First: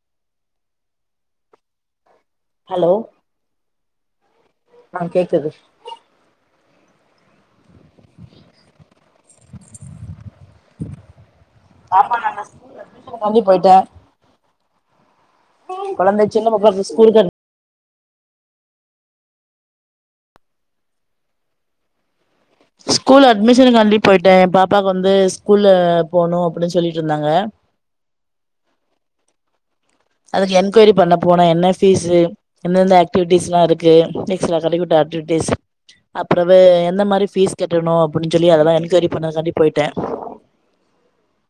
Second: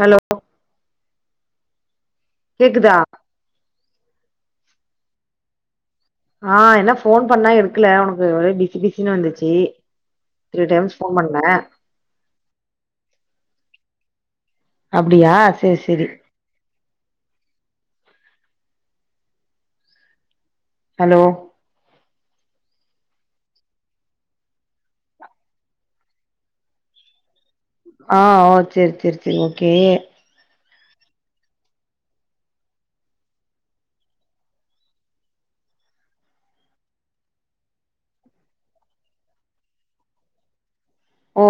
Hello hello கேக்குதா ஆ கேக்குது ஆ என்ன ஃபோன் பண்ணா எடுக்கல உனக்கு ஒரே பிசி பிசினு வந்துச்சு த்ரீ டைம்ஸ் ஃபோன் பண்ண ஆமா நாங்க ஸ்கூல் அட்மிஷன் காண்டி போயிட்டே அப்டியா சேரி சேரி கொழந்தை சின்ன பாப்பா ஸ்கூலுக்கனுப் ஹலோ ஸ்கூல் அட்மிஷனுகாண்டி போயிட்டே எ பாப்பாக்கு வந்து ஸ்கூல்ல போகணு அப்டின்னு சொல்ட்டு இருந்தாங்க ஆ ஓ செரி செரி செரி ஓகே அதுக்கு என்கொயரி பண்ண போனா என்ன ஃபீஸு எந்தெந்த ஆக்டிவிட்டிஸ் லா இருக்கு எக்ஸ்ட்ரா கரிக்குட்டா ஆக்டிவிட்டிஸ் அப்புறவு எந்த மாதிரி ஃபீஸ் கட்டணு அப்டின்னு சொல்லி அதெல்லா என்கொயரி பண்ணத காண்டி போயிட்டே ஓ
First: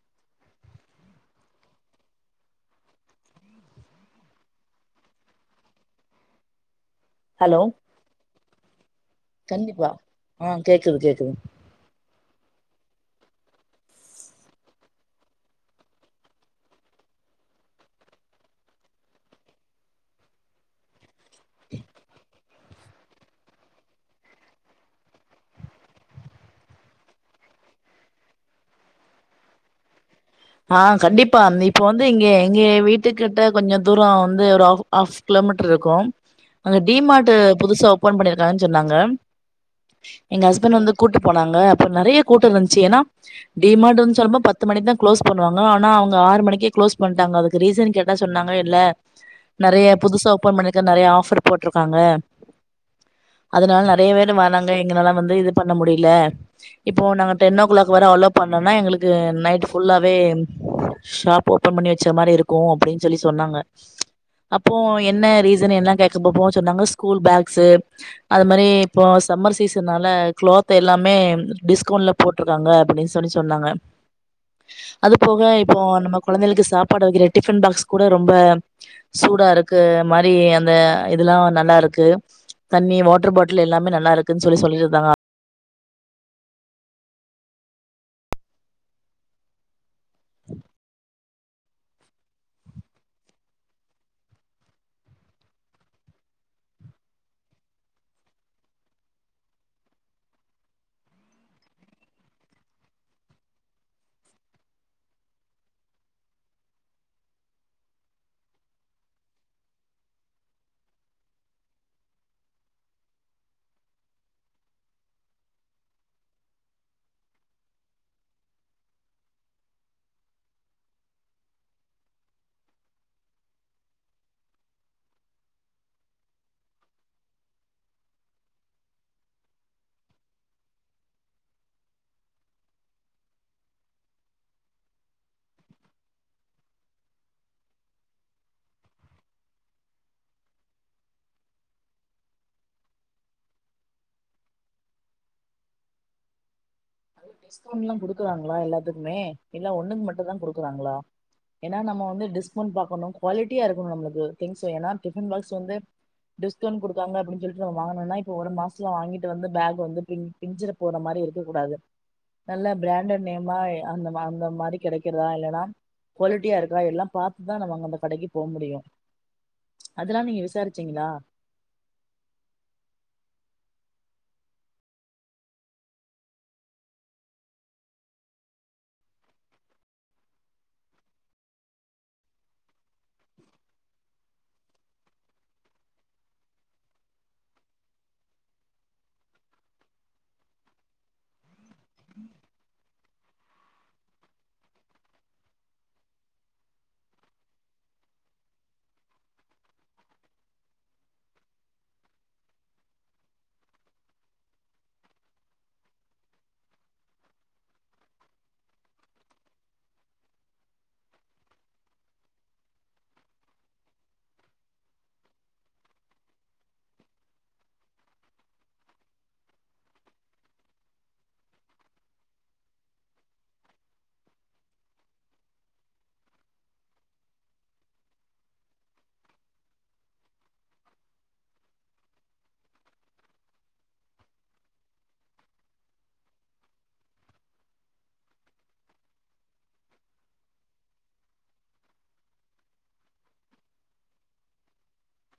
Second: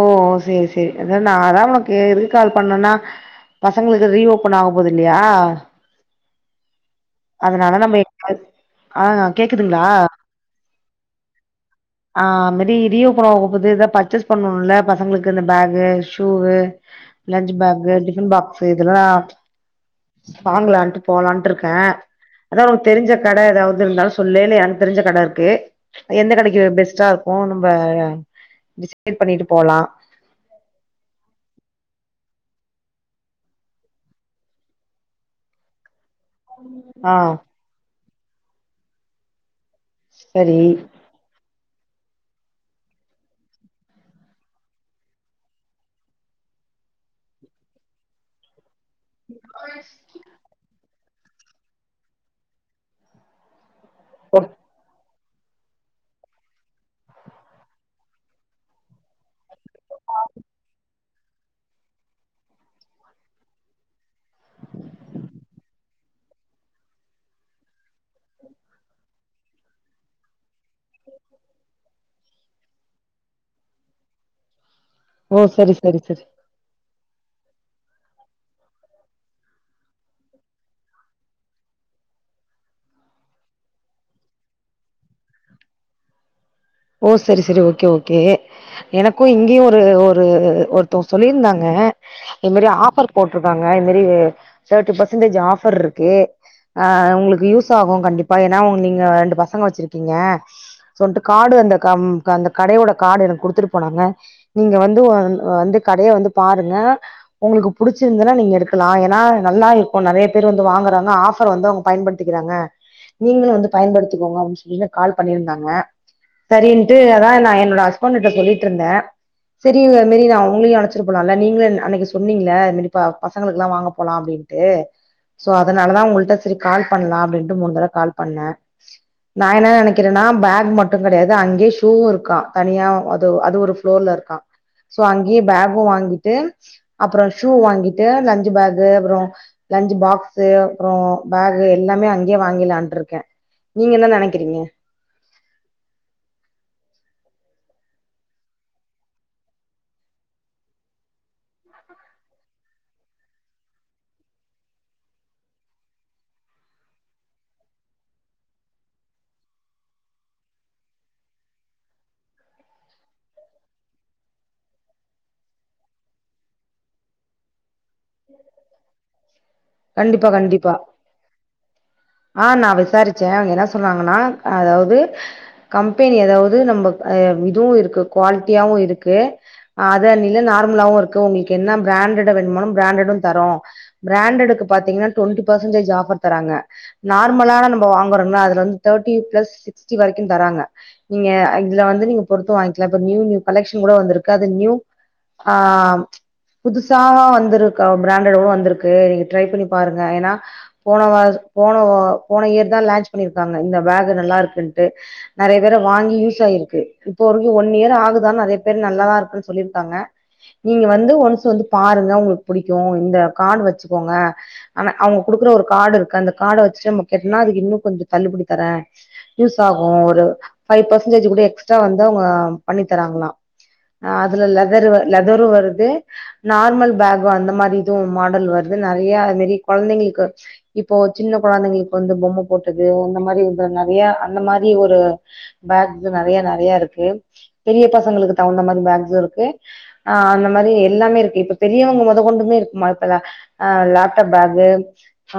சேரி சேரி அத நாதா ஒனக்கு ரீ கால் பண்ணனா பசங்களுக்கு ரீ ஓபன் ஆவப் போது இல்லியா ஹலோ அதனால நம்ம [inaudible] ஆ கேக்குதுங்ளா அ கேக்குது கேக்குதுங் ஆ மேரி ரீ ஓபன் ஆகப்போது எதாப் பர்ச்சேஸ் பண்ணனுல்ல பசங்ளுக்கு இந்த bag shoe lunch bag tiffin box இதெல்லா வாங்கலான்ட்டு போலான்ட்ருக்கே அதா ஒனக் தெரிஞ்சக் கட எதாவ்து இருந்தாலு சொல்லே இல்ல எனக் தெரிஞ்ச கட இருக்கு எந்த கடைக் க பெஸ்ட்டாருக்கு நம்ப டிசைட் பண்ணிட்டு போலா ஆ கண்டிப்பா இப்ப வந்து இங்க எங்க வீட்டுக்கிட்ட கொஞ்சந் தூர வந்து ஒரு ஆஃப் ஆஃப் கிலோமீட்ருக்கு அங்க டி ஆ மார்ட்டு புதுசா ஓப்பன் பண்ணிருக்காங்கன் சொன்னாங்க எங்க சரி ஹஸ்பண்ட் வந்துக் கூட்டு போனாங்க அப்ப நெறைய கூட்டோ இருஞ்ச்சி ஏனா டி மார்ட்டுன் சொல்லம்போ பத்து மணிக்தான் க்ளோஸ் பண்ணுவாங்க ஆனா அவுங்க ஆறு மணிக்கே க்ளோஸ் பண்ட்டாங்க அதுக்கு ரீசன் கேட்டா சொன்னாங்க இல்ல நெறைய புதுசா ஓப்பன் பண்ணிருக்க நெறையா ஆஃபர் போட்ருக்காங்க அதனால நெர் ரே பேர் ஓ மானாங்க எங்கனலா வந்து இதுப் பண்ண முடில இப்போ நாங்க டென் ஓக் கிளாக் வர அலோப் பண்ணனா எங்களுக்கு நைட்டுச் ஃபுல்லாவே ஷாப் ஓப்பன் பண்ணி வச்ச மாரி இருக்கு அப்டின் சொல்லி சொன்னாங்க அப்போ என்ன ரீசன் என்ன கேட்க போ போ சொன்னாங்க ஸ்கூல் பேக்ஸ்ஷு அது மாரி இப்போ சம்மர் சீசனால குளோத் எல்லாமே டிஸ்கவுண்ட்லப் போட்ருக்காங்க அப்டின் சொல்லி சொன்னாங்க அதுப் ஓ போக சரி இப்போ சரி நம்ம சரி கொழந்தைகளுக்கு சாப்பாடு வக்கிற டிஃபன் பாக்ஸ் கூட ரொம்ப சூடா இருக்கு மாரி அந்த இதுலா நல்லாருக்கு தண்ணி வாட்ரு பாட்லு எல்லாமே நல்லாருக்குன் சொல்லி சொல்லிருந்தாங்க ஓ செரி செரி ஓகே ஓகே எனக்கு இங்கியு ஒரு ஒர் ஒரு ஒருத்தவுங்க சொல்லிருந்தாங்க இது மேரி ஆஃபர் போட்ருக்காங்க இது மேரி தேர்ட்டி பர்சன்டேஜூ ஆஃபர்ருக்கு அ உங்ளுக்கு யூஸ் ஆகு கண்டிப்பா ஏனா வு நீங்க ரெண்டு பசங்க வச்சிருக்கீங்க சொன்ட்டுக்கு கார்டு அந்த கம் கந்தக் கடையோட கார்டு எனக் குடுத்துடு போனாங்க நீங்க வந்து ஒ வந்து கடைய வந்து பாருங்க ஒங்குளுக்கு புடிச்சிந்தனா நீங்க எடுக்கலா ஏனா நல்லா இருக்கு நெறைய பேர் வந்து வாங்கறாங்க ஆஃபர் வந்து அவுங்கப் பயன்படுத் திக்கிறாங்க நீங்களு வந்து பயன்படுத்திக்கோங்க அப்டின் சொல்லி கால் பண்ணிருந்தாங்க சரின்ட்டு அதா நா என்னோட ஹஸ்பண்ட் கிட்ட சொல்லிட்ருந்தே செரி இல்ல இன் மேரி நா அவுங்ளியு அழச்சிட்டு போலா இல்ல நீங்ளு என் அன்னைக்கு சொன்னீங்ள இன் மேரி ப பசங்ளுக்குலா வாங்கப் போலா அப்டின் ட்டு சோ அதனாலதா உங்கள்ட்ட செரி கால்ப் பண்லா அப்டின்ட்டு மூனு தரவ கால்ப் பண்ணே நா என்ன நெனைக்கிறேனா பேக் மட் டுங் கெடையாது அங்கியே ஷூவு இருக்கா தனியா அது அது ஒரு ப்ளோர்ல இருக்கா சோ அங்கியே பேகு வாங்கிட்டு அப்றோ ஷூ வாங்கிட்டு லஞ்ச்சு பேகு அப்றோ லஞ்ச்சு பாக்ஸ்சு அப்றோ பேகு எல்லாமே அங்கியே வாங்கில்லான்ட்ருக்கே நீங்க என்ன நெனைக்கிறீங்க டிஸ்கவுண்ட்லாங் குடுக்கறாங்ளா எல்லாத்துக்மே இல்ல ஒன்னுக் மட்டுந்தா குடுக்கறாங்ளா ஏனா நம்ம வந்து டிஸ்கவுண்ட் பாக்கணும் குவாலிட்டியா இருக்கணு நம்ளுக்கு திங்ஸ் வேணா டிஃபன் பாக்ஸ் வந்து டிஸ்கவுண்ட் குடுக்காங்க அப்டின் சொல்ட்டு நம்ம வாங்கனோனா இப்போ ஒரு மாச்த்ல வாங்கிட்டு வந்து பேக் வந்து பிஞ் பிஞ்சிர போற மாரி இருக்க கூடாது நல்ல ப்ராண்டட் நேம்மாய் அந்தம அந்த மாரி கெடைக்கிறதா இல்லனா குவாலிட்டியா இருக்கா எல்லா பாத்துதா நம்ம அங்க அந்த கடைக்கு போ முடியு அதுல்லா கண்டிப்பா நீங்க கண்டிப்பா விசாரிச்சீங்களா ஆ நா விசாரிச்சே அவிய்ங்க என்ன சொன்னாங்கன்னா அதாவ்து கம்பெனி அதாவ்து நம்ம ஆ இதுவு இருக்கு குவாலிட்டியாவு இருக்கு அத நீங்க நார்மலாவு இருக்கு உங்ளுக்கு என்ன பிரான்ட்டடா வேணுமோ பிரான்ட்டடு தரோ ப்ரான்டடுக்கு பாத்தீங்கனா ட்வென்டி பர்சன்டேஜ் ஆஃபர் தராங்க நார்மலான நம்ப வாங்கறம்ல அதுல வந்து தேர்ட்டி ப்ளஸ் சிக்ஸ்டி வரைக்கு தராங்க நீங்க இதுல வந்து நீங்க பொருத்து வாங்கிக்லா இப்ப நியூ நியூ கலெக்ஷன் கூட வந்துருக்கு அது நியூ ஆ புதுசாவா வந்துருக்க பிரான்டட் கூட வந்துருக்கு ட்ரை பண்ணி பாருங்க ஏனா போன வ போனவோ போன இயர் தா லான்ச் பண்ணிருக்காங்க இந்த பேக்கு நல்லாருக்குன்ட்டு நறய தடவ வாங்கி யூஸ் ஆயிருக்கு இப்போ வரைக்கு ஒன் இயர் ஆகுதா நறய பேர் நல்லாதா இருக்குன் சொல்லிருக்காங்க நீங்க வந்து ஒன்ஸ் வந்து பாருங்க உங்ளுக்கு புடிக்கு இந்த கார்டு வச்சுக்கோங்க ஆனா அவுங்க குடுக்குற ஒரு கார்டுருக்கு அந்த காட வச்சு நம்ம கேட்டனா அதுக்கு இன்னு கொஞ்சோ தள்ளுபடி தரே யூஸ் ஆகு ஒரு ஃபைவ் பர்சன்டேஜ் கூட எக்ஸ்ட்ரா வந்து அவுங்க பண்ணி தராங்ளா ஆ அதுல லெதரு லெதரு வருது நார்மல் பேகு அந்த மாரி இதுவு மாடல் வ இந்த மாரிநறைய அது மேரி கொழந்தைங்ளுக்கு இப்போ சின்ன கொழந்தைங்களுக்கு வந்து பொம்ம போட்டது இந்த மாரி இந்த நறையா அந்த மாரி ஒரு பேக்ஸு நறையா நறையாருக்கு பெரிய பசங்களுக்கு தகுந்த மாரி பேக்ஸு இருக்கு ஆ அந்த மாரி எல்லாமே இருக்கு இப்ப பெரியோங்க மொத கொண்டுமே இருக்குமா இப்பல ஆ லேப்டாப் பேகு ஆ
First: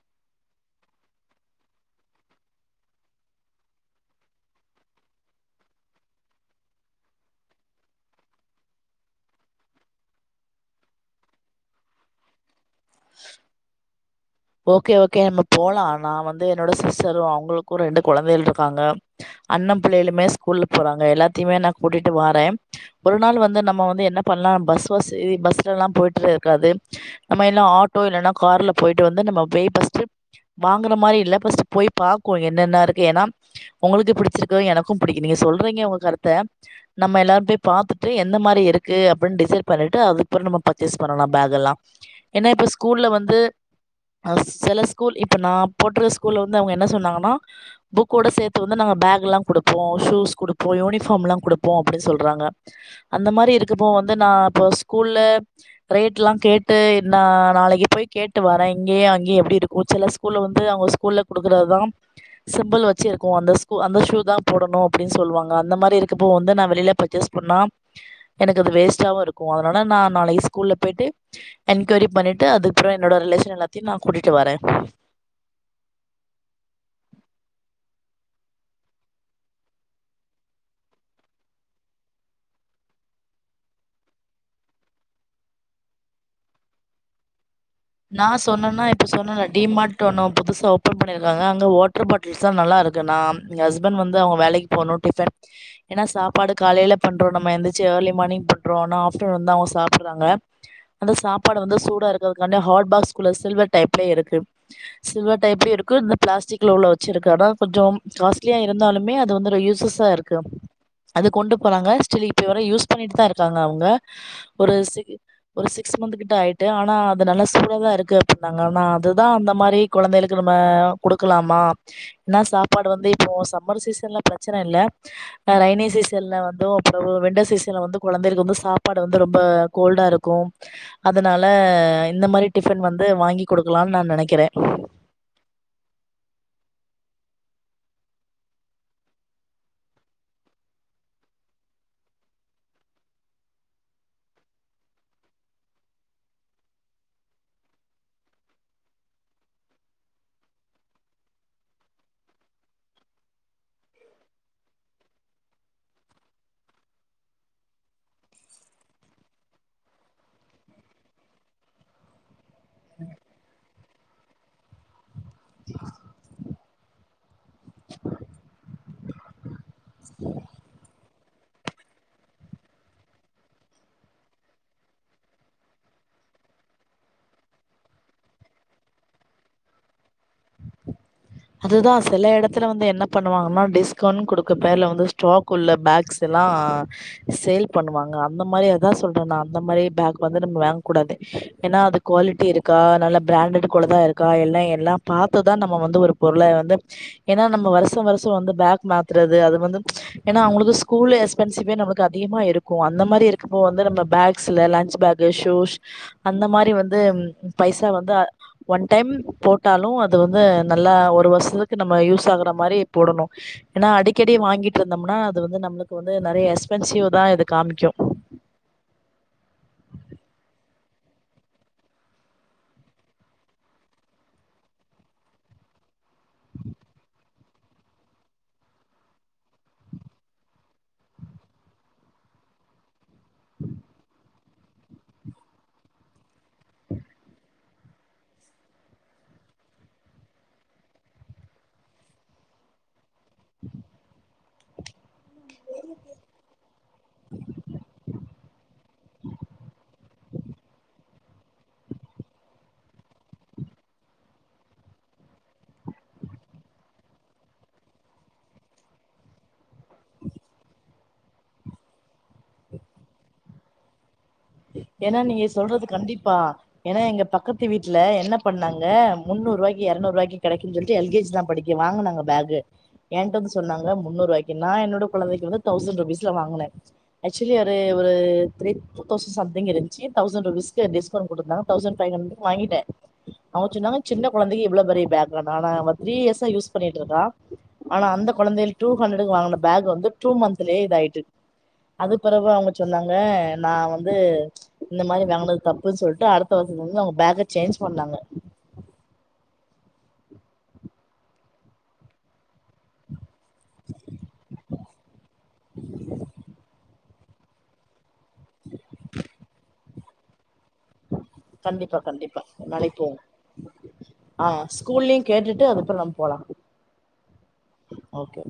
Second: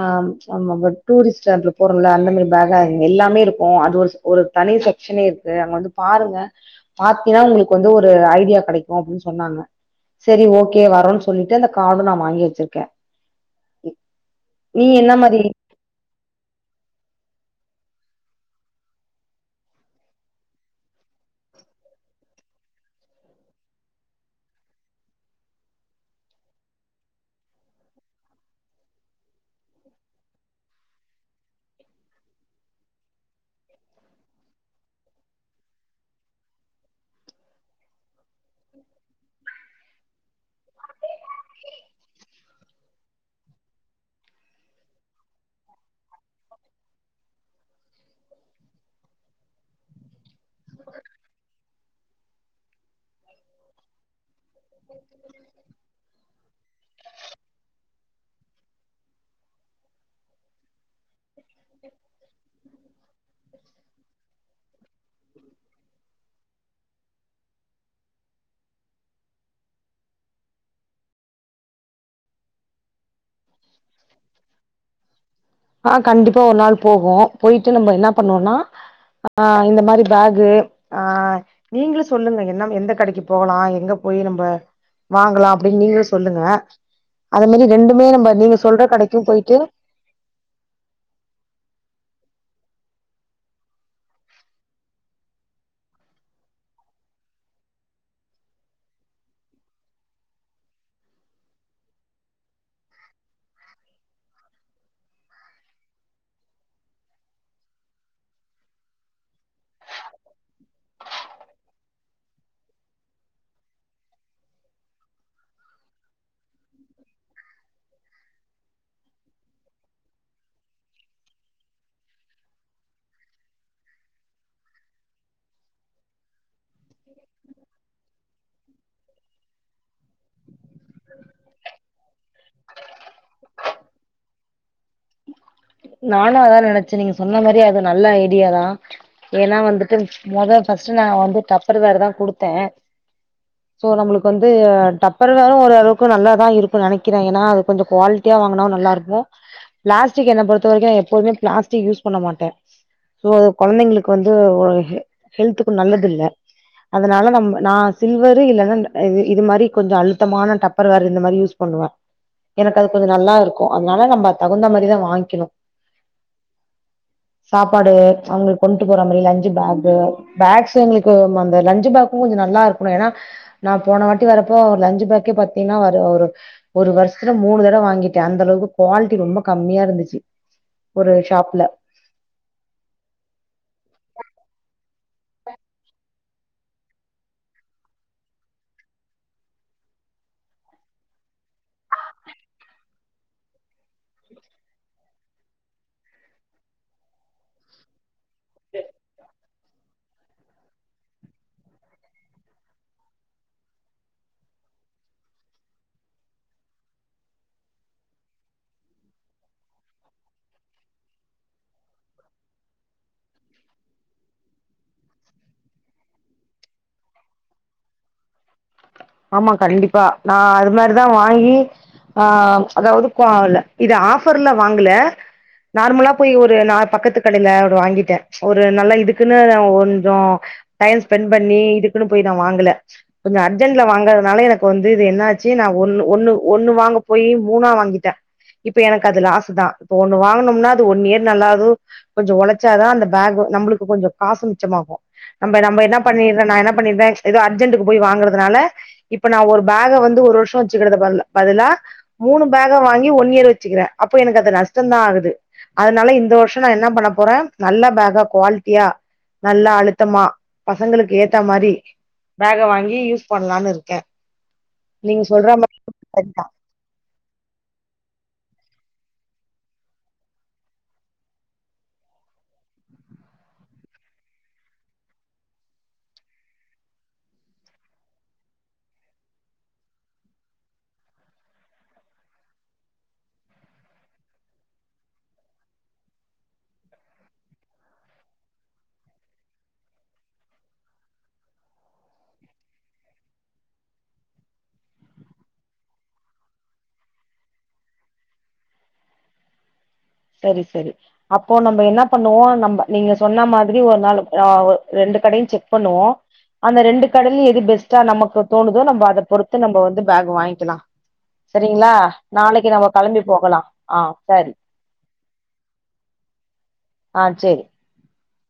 நம்ம ப்ப டூரிஸ்ட் ஸ்டார்ட்ல போறோல அந்த மாரி பேகு எல்லாமே இருக்கு அது ஒரு ஒரு தனி செக்ஷனே இருக்கு அங்க வந்து பாருங்க பாத்தின்னா ஒங்களுக்கு வந்து ஒரு ஐடியா கெடைக்கு அப்டின் சொன்னாங்க செரி ஓகே வரோன் சொல்லிட்டு அந்த கார்ட நா வாங்கி வச்சுருக்கே ஓகே என்ன ஓகே மாரி நம்ம போலா நா வந்து என்னோட சிஸ்டரு அவுங்களுக்கு ரெண்டு கொழந்தையள் இருக்காங்க அண்ண பிள்ளைளுமே ஸ்கூல்ல போறாங்க எல்லாத்தைமே நா கூட்டிட்டு வாரே ஒரு நாள் வந்து நம்ம வந்து என்ன பண்லா பஸ் வசி பஸ்லல்லா போய்ட்ரே இருக்காது நம்ம எல்லா ஆட்டோ இல்லன்னா கார்ல போய்ட்டு வந்து நம்ம போய் ஃபஸ்ட்டு வாங்குன மாரி இல்ல ஃபஸ்ட்டு போய் பாக்கோ என்னென்ன இருக்கு ஏனா ஒங்களுக்கு புடிச்சிருக்கு எனக்கு புடிக்கு நீங்க சொல்றீங்க ஒங்க கருத்த நம்ம எல்லாரு போய் பாத்துட்டு எந்த மாரி இருக்கு அப்டினு டிசைட் பண்ணிட்டு அதுக்ப்பறோ நம்ம பர்ச்சேஸ் பண்ணலா பேக்கல்லா ஏனா இப்ப ஸ்கூல்ல வந்து ஆ செல ஸ்கூல் இப்ப நா போட்ற ஸ்கூல்ல வந்து அவுங்க என்ன சொன்னாங்கனா புக்கோட சேத்து வந்து நாங்க பேக்ல்லா குடுப்போ ஷூஸ் குடுப்போ யூனிஃபார்ம்ல்லா குடுப்போ அப்டி சொல்றாங்க அந்த மாரி இருக்குப்போ வந்து நா இப்ப ஸ்கூல்ல ரேட்லா கேட் டு நா நாளைக்கு போய் கேட்டு வரே இங்கேயு அங்கயு எப்டி இருக்கு செல ஸ்கூல்ல வந்து அவுங்க ஸ்கூல்ல குடுக்கறது தா சிம்பிள் வச்சு இருக்கு அந்த ஸ் கு அந்த ஷூ தா போடணு அப்டின் சொல்வாங்க அந்த மாரி இருக்கப்ப வந்து நா வெளில பர்ச்சேஸ் பண்ணா எனக்கு அது வேஸ்ட்டாவு இருக்கு அதனால நா நாளைக்கு ஸ்கூல்ல போய்ட்டு என்கொய்ரி பண்ணிட்டு அதுப்றோ என்னோட ரிலேஷன் எல்லாத்தியு நா கூட்டிட்டு வரே ஆ கண்டிப்பா ஒர் நாள் போவோ போய்ட்டு நம்ம என்ன பண்ணுவோனா ஆ இந்த மாரி பேகு ஆ நீங்ளு சொல்லுங்க என்ன எந்த கடைக்கு போகலா எங்க போயி நம்ப வாங்லா அப்டின் நீங்ளு சொல்லுங்க அது மாரி ரெண்டுமே நம்ப நீங்க சொல்ற கடைக்கு போய்ட்டு ட்ரு ஒன்னு புதுசா ஓபன் பண்ணிருக்காங்க அங்க வாட்டர் பாட்டில்ஸ்லா நல்லா இருக்கு நா எ ஹஸ்பண்ட் வந்து அவங்க வேலைக்கு போணோ டிஃபன் ஏனா சாப்பாடு காலையில பண்றோ நம்ம எந்திச்சி ஏர்லி மார்னிங் பண்றோ ஆனா ஆஃப்டர்நூன் தா அவங்க சாப்புட்றாங்க அந்த சாப்பாடு வந்து சூடா இருக்கதுக்காண்ட ஹாட்ஃபாக்ஸ்குள்ள சில்வர் டைப்லயே இருக்கு சில்வர் டைப்லயு இருக்கு இன்னு பிளாஸ்டிக்ல உள்ள வெச்சுருக்க ஆனா கொஞ்சொ காஸ்ட்லியா இருந்தாலுமே அது வந்து ர யூசஸ் ஸா இருக்கு அது கொண்டு போறாங்க ஸ்டில் இப்ப வர யூஸ் பண்ணிட்டு தா இருக்காங்க அவங்க ஒரு சிக் ஒரு சிக்ஸ் மந்த் கிட்ட ஆயிட்டு ஆனா அந்த நல்லா சூடாதா இருக்கு அப்டின்னாங்க ஆனா அதுதா அந்த மாரி கொழந்தைகளுக்கு நம்ம குடுக்கலாமா ஏனா சாப்பாடு வந்து இப்போ சம்மர் சீசன்ல ப்ரச்சன இல்ல அ ரெய்னி சீசன்ல வந் து அப்புறோ விண்டர் சீசன்ல வந்து குழ தைகள்க்கு வந்து சாப்பாடு வந்து ரொம்ப கோல்டா இருக்கு அதனால இந்த மாரி டிஃபன் வந்து வாங்கி கொடுக்கலான்னு நா நெனைக்கிறே நானு அதா நெனச்சே நீங்க சொன்ன மாரி அது நல்ல ஐடியாதா ஏன்னா வந்துட்டு மொத ஃபர்ஸ்ட் நா வந்து டப்பர் வேர் தா குடுத்தே சோ நம்மளுக்கு வந்து டப்பர் வேரு ஓரளவுக்கு நல்லா தா இருக்கு நெனைக்கிறே ஏன்னா அது கொஞ்சொ குவால் ட்டியா வாங்குனா நல்லா இருக்கு பிளாஸ்டிக் என்ன பொறுத்த வரைக்கு எப்போதுமே பிளாஸ்டிக் யூஸ் பண்ண மாட்டே சோ அது கொழந்தைங்களுக்கு வந்து ஓ ஹெ ஹெல்த்துக்கு நல்லது இல்ல அதனால நம் நா சில்வரு இல்லன்னா ஆ இது மாரி கொஞ்ச அழுத்தமான டப்பர் வேரு இந்த மாரி யூஸ் பண்ணுவே எனக்கு அது கொஞ்ச நல்லா இருக்கு அதுனால நம்ம தகுந்த மாரிதா வாங்கிக்கணு சாப்பாடு அவங்களுக்கு கொண்ட்டு போற மாரி லஞ்சு பேக்கு பேக்ஸ்ஸு அவங்களுக்கு அந்த லஞ்சு பேக்கு கொஞ்ச நல்லா இருக்கணு ஏன்னா நா போன வாட்டி வரப்போ ஒரு லஞ்சு பேக்கே பாத்தீங்கன்னா வர ஒரு ஒரு வருஷத்துல மூணு தடவ வாங்கிட்டே அந்த அளவுக்கு குவாலிட்டி ரொம்ப கம்மியா இருந்துச்சு ஒரு ஷாப் அதுதா சில எடத்துல வந்து என்னப் பண்ணுவாங்கன்னா டிஸ்கவுண்ட் குடுக்க பேர்ல வந்து ஸ்டாக் உள்ள பேக்ஸ் எல்லா சேல் பண்ணுவாங்க அந்த மாரி அதா சொல்றே நா அந்த மாரி பேக் வந்து நம்ம வாங்க கூடாது ஏன்னா அது குவாலிட்டி இருக்கா நல்லா பிராண்டட் கூள்ள தா இருக்கா எல்லா எல்லா பாத்துதா நம்ம வந்து ஒரு பொருள வந்து ஏனா நம்ம வருஷ வருஷ வந்து பேக் மாத்துறது அது வந்து ஏன்னா அவங்களுக்கு ஸ்கூல் எக்ஸ்பென்சிவே நமளுக்கு அதிகமா இருக்கு அந்த மாரி இருக்கப்போ வந்து நம்ம பேக்ஸ்ல லஞ்ச் பேக் ல ஷூஷ் அந்த மாரி வந்து பைசா வந்து ஒன் டைம் போட்டாலு அது வந்து ந ல்லா ஒரு வருஷத்துக்கு நம்ம யூஸ் ஆகுற மாரி போடணு ஏனா அடிக்கடி வாங்கிட்டு இருந்தோம்னா அது வந்து நம்மளுக்கு வந்து நெறைய எக்ஸ்பென்சிவ் தா இது காமிக்கு ஆமா கண்டிப்பா நா அது மாரிதா வாங்கி ஆ அதாவது கோவல இது ஆஃபர்ல வாங்குல நார்மலா போய் ஒரு நா பக்கத்து கடையில ஒரு வாங்கிட்டே ஒரு நல்லா இதுக்குன்னு வொஞ்சோ டைம் ஸ்பெண்ட் பண்ணி இதுக்குன்னு போய் நா வாங்கல கொஞ்ச அன் டைம்ல வாங்கறதுனால எனக்கு வந்து இது என்ன ஆச்சு நா ஒண்ணு ஒண்ணு ஒண்ணு வாங்க போய் மூணா வாங்கிட்டே இப்ப எனக்கு அது லாசு தா இப்ப ஒண்ணு வாங்கனோம்னா அது ஒன் இயர் நல்லாகு கொஞ்சோ ஒழச்சாதா அந்த பேக்கு நம்மளுக்கு கொஞ்சோ காசு மிச்சமாகு நம்ப நம்ப என்னா பண்ணிட்ற நா என்னா பண்ணிட்றே எதோ அர்ஜென்ட்க்கு போய் வாங்குற துனால இப்ப நா ஒரு பேக வந்து ஒரு வருஷோ வெச்சுக்குறதுக் பதிலா பதிலா மூணு பேக வாங்கி ஒன் இயர் வெச்சுக்கிறே அப்போ எனக்கு அது நஷ்டந்தா ஆகுது அதனால இந்த வருஷோ நா என்ன பண்ண போறே நல்ல பேக்கா குவாலிட்டியா நல்லா அழுத்தமா பசங்களுக்கு ஏத்த மாரி பேக வாங்கி யூஸ் பண்லான்னு இருக்கே ஏன்னா நீங்க சொல்ற மாரி சொல்றது கண்டிப்பா சரிதா ஏன்னா எங்க பக்கத்து வீட்ல என்ன பண்ணாங்க முன்னூறுவாய்க்கு இருநூறுவாய்க்கு கெடக்குன்னு சொல்லிட்டு எல் கே ஜி தான் படி இங்கே வாங்கனாங்க பேகு என்ட்ட வந்து சொன்னாங்க முன்னூறுவாய்க்கு நா என்னோட கொழந்தைக்கு வந்து தௌசன் ருபீஸ்ல வாங்குனே ஆக்சுவலி அரே ஒரு த்ரி தௌசன் சம்திங்க் இருஞ்சு தௌசண்ட்ருபீ்ஸ்கு டிஸ்கவுண்ட் குடுத்தாங்க தௌசண்ட் ஃபைஹண்ரட்க்கு வாங்கிட்டே அவ்ங் சொன்னாங்க சின்ன கொழந்தைக்கு இவ்ளோ பெரிய பேக்கா நானா அவே த்ரீ ஏர்ஸா யூஸ் பண்ணிட்டு இருக்கான். ஆனா அந்த கொழந்தைள் டூ ஹண்ட்ரடக்கு வாங்கின பேக் வந்து டூ மந்த்லயே இத ஆயிட்டு அது பெறவு அவு‌ங்க சொன்னாங்க நா வந் து இந்த மாதிரி வாங்குனது தப்புன்னு சொல்லிட்டு அடுத்த வருசத்துல வந்து அவங்க பேக்க சேஞ்ச் பண்ணாங்க. சரி சரி அப்போ நம்ம என்ன பண்ணுவோ நம்ம நீங்க சொன்ன மாதிரி ஒரு நாள் ஆ ரெண்டு கடையும் செக் பண்ணுவோ அந்த ரெண்டு கடயில எது பெஸ்ட்டோ நமக்கு தோணுதோ நம்ம அத பொறுத்து நம்ம வந்து பேக் வாங்கிக்கலா. சரிங்களா கண்டிப்பா கண்டிப்பா நாளைக்கு நாம போவோ களம்பி போகலாம் ஆ சரி ஸ்கூல்லயு கேட்டுட்டு அதுகப்றோ நாம போலா ஆ செரி ஓகே